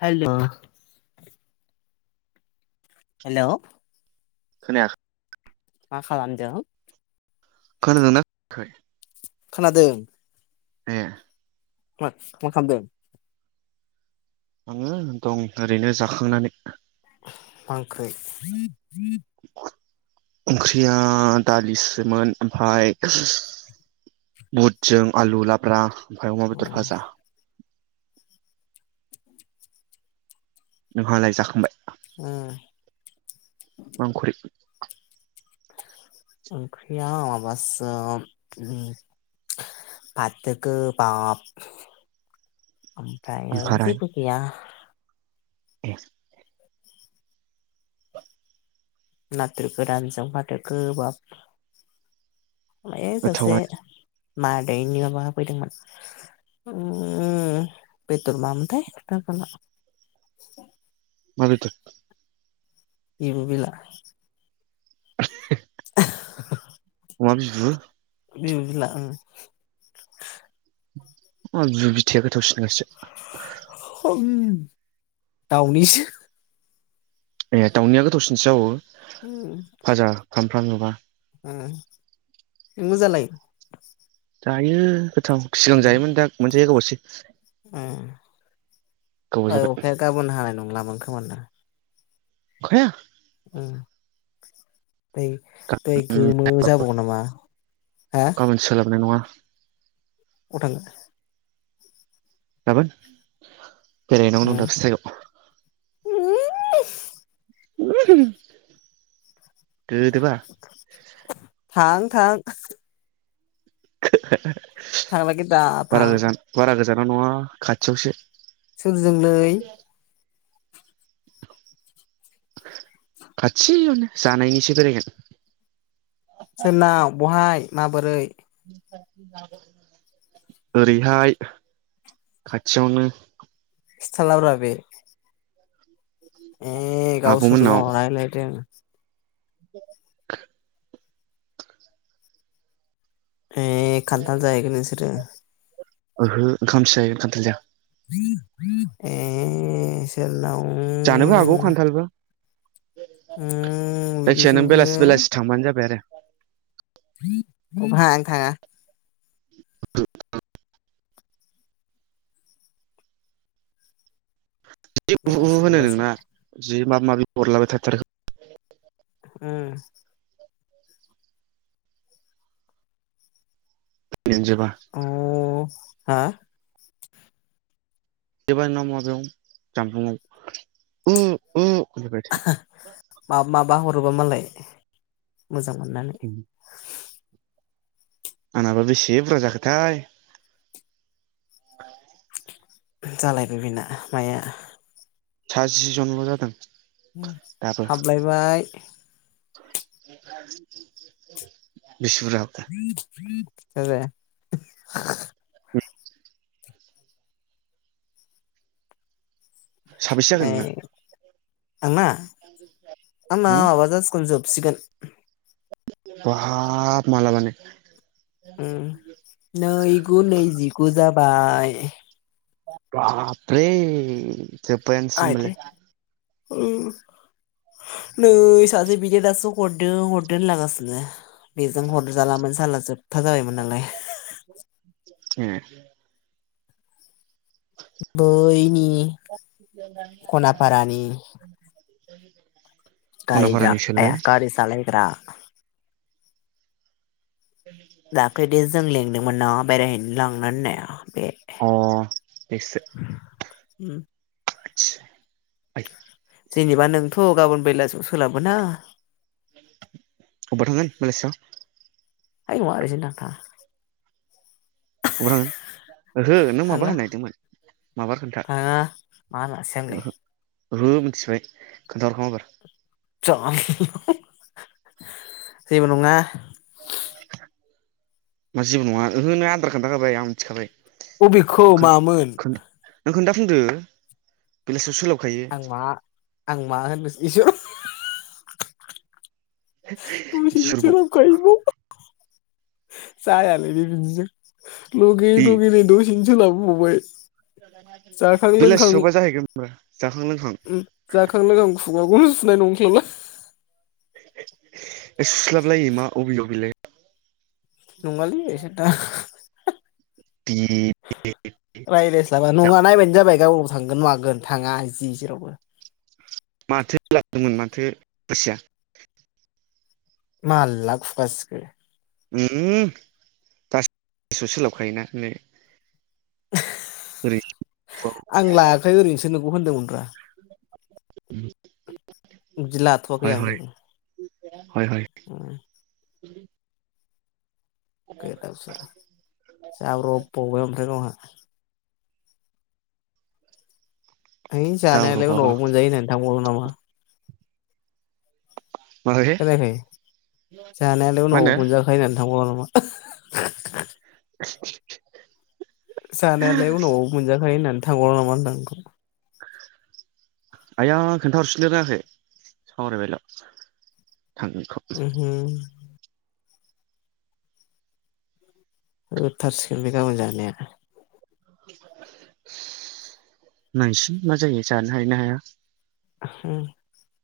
हेल' [unintelligible] hello खोनाया मा खालामदों? खोनादों ना खै? खोनादों ‌। ए मा मा खामदों? आङो? दं ओरैनो जाखांनानै। मा ओंख्रै? [inaudible] ओंख्रिया दालिसोमोन ओमफाय बुटजों आलु लाब्रा। ओमफ्राय अमा बेदर भाजा। नोंहालाय जाखांबाय? ओम ‌ मा उख्रै [unintelligible] ओंख्रैया माबासो ओम फाथो गोबाब ओफ्रायो ओमफाराय जेबो गैया। ए नाथुर गोरानजों फाथो गोबाब ए सासे गोथावानो मादैनि माबा होफैदोंमोन उम बेदर मामोनथाय खिथाजाला मा बेदर एबु बेला [inaudible] [inaudible] अमा बिबु बिबु बेला ओं मा बिबु बिथे थुस [unintelligible] नोसो दावनिसो ए दाउनिया गोथावसिनसो जाबावो उम सानफ्राम नुबा उम नोंबोजालायो? जायो। थ सिगां जायोमोन दा मोनजायोआ गोबावसै गोबाव जाबाय। होमोनदा अखाया ओम बै ओय गोमो जाबावो नामा? हा गाबोन सोलाबनाय नङा। [inaudible] अबाव थांनो गाबोन बेरायहैनांगौ दं उम दाबसे जायगायाव [unintelligible] [unintelligible] गोदोबा थां थां [unintelligible] थांलागि दा थां जाना न'आ खाथियावसो सोरजोंलै खाथियावनो जानायनिसो बेरायगोन। सोरनाव बहाय? माबोरै? ओरैहाय खाथियावनो खिथाला बारा बि उम गावसोरल' आब'मोननाव रायलायदों। [inaudible] ए खाथाल जायाखै नोंसोर [inaudible] ओहो ओंखायनो जायो खान्थाल जाया। ए सोर नाव? जानोबो हागौ खान्थालबो उम जायखिया बिदिसो नों नोंसोरो बेलासि बेलासि थांबानो जाबाय आरो। क'बाय आं थाङा। जि बुहु बेलासो होनो नों बुलासो ना जि माबा माबि हरलाबाय थाथारखो उम गन जबा आ एबार ना माबायाव जामफुंआव [unintelligible] माब माबा हर गबा मालाय मोजां मोननानै आंनाबा बेसे बुरजा जाखोथाय? जालायबो बिना माइया साजि जनल' जादों। दाबो हाबलायबाय [unintelligible] [inaudible] आबे साबेसे जागोन उम आंना आंना नोंना माबा सखु जोबसिगोन। बाब माला बानो। उम नैगु नैजिगु जाब बाय बाबरे आयदै जपायानोसिमलाय। नै सासे बिदि दासो हरदों हरदो होनलागासिनो बेजों हरजालामोन जााला जोब थोबथा जाबायमोन नालाय ए बयनि [unintelligible] [inaudible] खनाफारानि सोलाय [unintelligible] गारि सालायग्रा दाख्लै दे जों लेंदों [unintelligible] बेरायहैनो लांनो होननाया बे अ एसो उम। [unintelligible] जेनेबा नोंथ' गाबोन बेलासियाव सोलाबो ना। अबाव थांगोन बेलासेयाव। ओइ नङा ओरैनोसो होनदों आं थाङा। [unintelligible] ओ थाङा थाङा मा होनासो आंलाय मिथिबाय खोन्थाहरखा माबार। जा [unintelligible] जेबो नङा। मा जेबो नङा होनो आद्रा खोन्थाखाबाय आं मिथिखाबाय। अबेखौ खोन मामोन। खोन नों खोन्था फिनदो बेलासियाव सोलाब आं मा आं मा होननोस [unintelligible] [unintelligible] इसोरबाव जायाखै बि बिदिजों। लगे दे लगे बे द'से खोला बुबावबाय। बेलासियावबा जाहैगोन खोमा जाखां लोंखां। उम जाखां लोंखां [unintelligible] सुस्लाबलायै मा बबेयाव बिलाय। नङालै [unintelligible] बि रायलजाला नङा नायबानो जाबाय गाबोन। थांगोन मागोन थाङा जि जेरावबो। माथो लाबोदोंमोन माथो बसिया। मा लास लास दास गोसो सोलाबखायोना होनो। आं लायाखै ओरैनोसो होनदों [unintelligible] होनदोमोन ब्रा [inaudible] दि लाथवाखै हय आं हय हय हय उम गोदाव सोराव [unintelligible] है जाब्र' जानायालाय बाबा उनावबो मोनजायो होननानै थांबावो नामा [unintelligible] माबाखै खोनायाखै जानायालाय मा उनाव होनो मोनजाखायो होननानै थांबावा [unintelligible] [unintelligible] जानायालाय उनावबाबो मोनजाखायो होननानै [unintelligible] आइया खोन्थााहरफिननो रोङाखै सावरायबायलायाव उम हु होथारसिगोन बे गाबोन जानाया नायसै मा जायो जानो हायो ना हाया [unintelligible]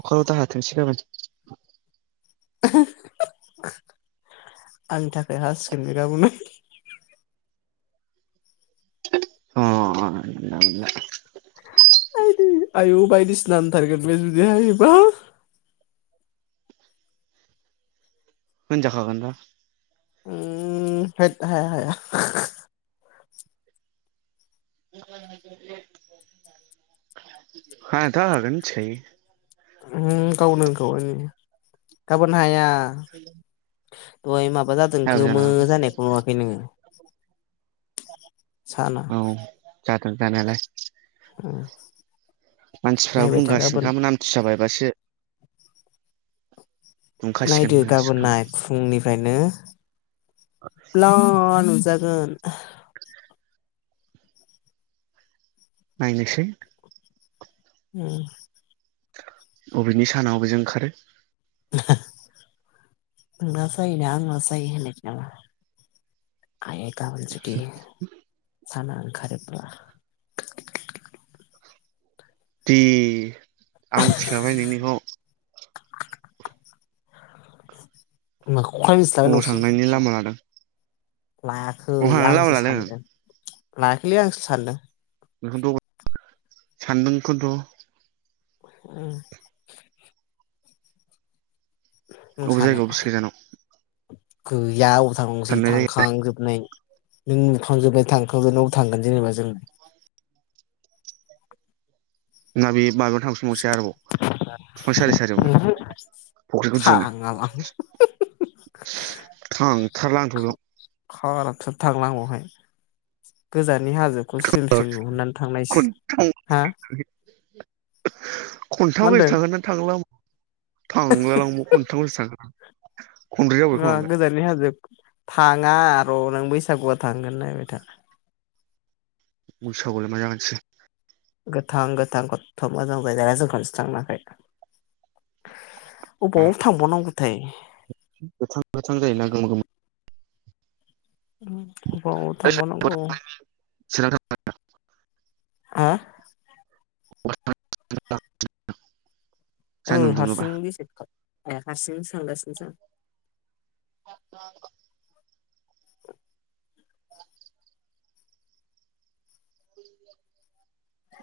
अखाल' दा हाथोंसै गाबोन आंनि थाखाय हासिगोन गाबोनो [unintelligible] आयदै आयु बायदिसिना होनथारगोन बे जुदि हायोबा होनजाखागोनबा उम होद हाया हाया हानायाथ हाखागोन मिथिखायो। उम गावनो हैनखाबाय नै, गाबोन हाया हेलौ [unintelligible] माबा जादों गोमो जानायखौ नुवाखै नोङो साना औ जादों जानायालाय [unintelligible] मानसिफ्राबो नायबाय था गाबोन बुंगासिनोखामोन आमथिसुवा बायबासो दुंखासिगोन नायदो गाबोन होनगासिनोखामोन नाय फुंनिफ्रायनो ब्ला नुजागोन [unintelligible] नायनोसै उम। बबेनि सानावबो जों ओंखारो नोंनासो जायो ना आंनासो जायो होनलायदो नामा? [unintelligible] खारोब्ला दि आं मिथिखाबाय नोंनिखौ माखौ? अखा मिस्लां अबाव नसि थांनायनि लामा लादों लायाखै अहा लामा आंसो लादों सानदों। लाखैैलै आंसो सानदों। बेखौथ' सानदों खौथ'? उम। अबे सानो जायगायाव बेसे गोजानाव? गैया। अबाव थांबावनोसि साननाय जायो आरो थांखांजोबनाय।। नों नुखांजोबबाय थांखबाय न'आव थांगोन जेनेबा जों ना बे मा थांसावसै आरोबाव बिफां सारि सारियावनो ओहो फुख्रिखौ दिहुननो थाङा लां थांथारला आंथ' बियाव। खाराबथार थांला आं बावहाय। गोजा नि हांखोखौ स्लिम स्लिम नुहुरनानै थांनायसै खनथाम हा? मा खन्थाम गोजोन होनदों थांखांना थांलां हो थांला लां म' खन्थाम गोजोन थांखौ? ओ गोजाननि हाजो थाङा र' नों बैसागुआ थांगोन नायबाय था। बैसागु आवलाय मा जागोनसि? गोथां गोथां खथथ' मोजां जायगा जों खौनसे थांनायखै। अबाव थांबावनांगौथाय गोथां गोथां जायोना गोमो गोमो अबाव थांबव नांगौ? हो? सानदुं [unintelligible] औ दुङोबा हारसिं बेसे ए हारसिं सानगासिनो आं। अ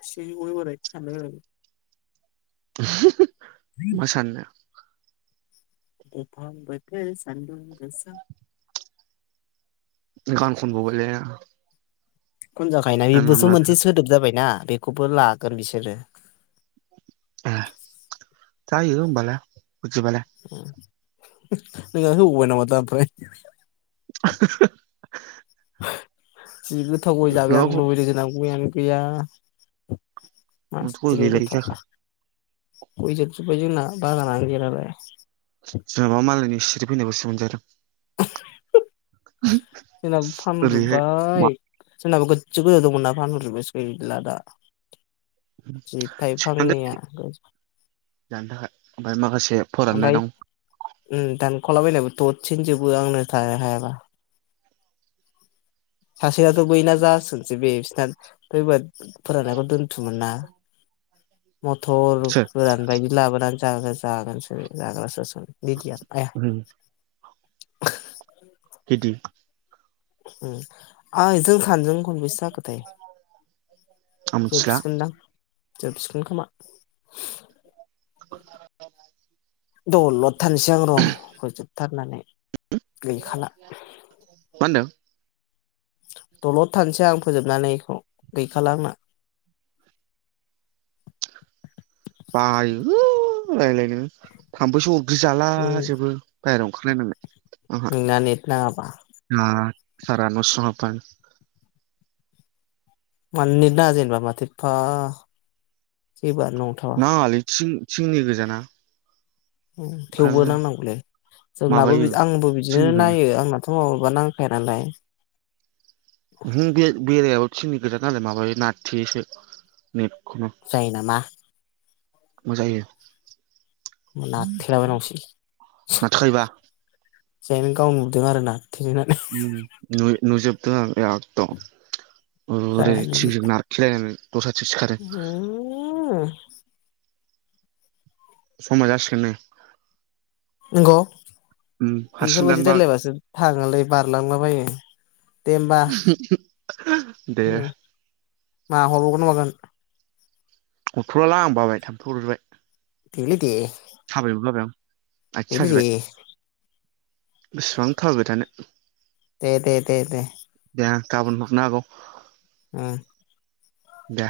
से गयबाय थानो [unintelligible] मोसान्नो। दुफां बोथोर सान्दुं गोसा गान खनबावबायले खुन जाखायोना बेबोथ' मोनसे सोदोब जाबायना। बेखौबो लागोन बिसोरो। [inaudible] जायो होमबालाय। बिदिबालाय। नोङो होबावनाय नामा दा ओमफ्राय। [unintelligible] जि गोथाव गय जाबाय आं लुबैदोंसो ना [unintelligible] गैया। मासथिनि गैलायै जाखो गथआ गयजो ओमफ्राय जोंना बागानानो गैया नालाय। जोनाबा मालायनि सिरि फैनायखोसो मोनजादों। जोंनाबो ओरैहाय मा फानजोब्बाय जोंनाबो गोजौ गोजा दंमोन नाम फानहरजोबबायसो गैला दा। जि थिनानै थाइफांनिया। जानो थाखाय ओमफाय माखासे फोराननाय ओमफाय दं ओम दान खावलाबायनायबो ददसेनो जोबो आंनो थाया हायाबा। सासेआथ बैना जासोसै बेसना फैबा फोरानायखौ दोन्थुमो ना। मथर सोर गोरान बायदि लाबोनान जागो जागोनसो बे जाग्रासो। मिडिया आया। [unintelligible] [unintelligible] ओं आइ जों सानजों गनबैसो जाखोथाय आं मिथिला जोबसिगोनदां। जोबसिगोन खोमा। [unintelligible] दलद। थाननोसै आं र फोजोब थारनानै मा होनदों दलद थानोसै आं फोजोबनानैखौ गैखाला आंना बायो रायजलायनो थाम्फैसो ब्रि जाला उम जोबो बाहेराव [inaudible] नोंना नेट नाङा बा बिराद सारा न सिङाउ हाबाय मानो नेट नाङा जेनबा माथो एफा एबार नंथावा सिंनि गोजाना थेवबो ओंखायनो नांनांगौलै जोंनाबो माबायो आंबो बिदिनो थिंनिखायनो नायो आंना फुं आवबा नांखाया नालाय [inaudible] सिनि गोजान [unintelligible] जायो नामा मोजाङै हो नारथेलाबायनांगौसै [inaudible] [unintelligible] गावनो नुदों आरो ना नु नुजोब [inaudible] गुरैरै जायालै बे थिंजोंं नारखिलायनानै दस्राथिं सिखारो [inaudible] समा जासिगोन नै नोंगौ उम बेफोर हारसिं बादि दानबा रायज्लायबासो थाङालाय बारलांलाबायो दे होमबा दे उम मा हरावगोना मागोन [inaudible] देलै दे [inaudible] आथिं साजोबबाय [inaudible] बेसेबां थाबायथानो दे दे दे दे दे गाबोन हरनो हागौ उम दे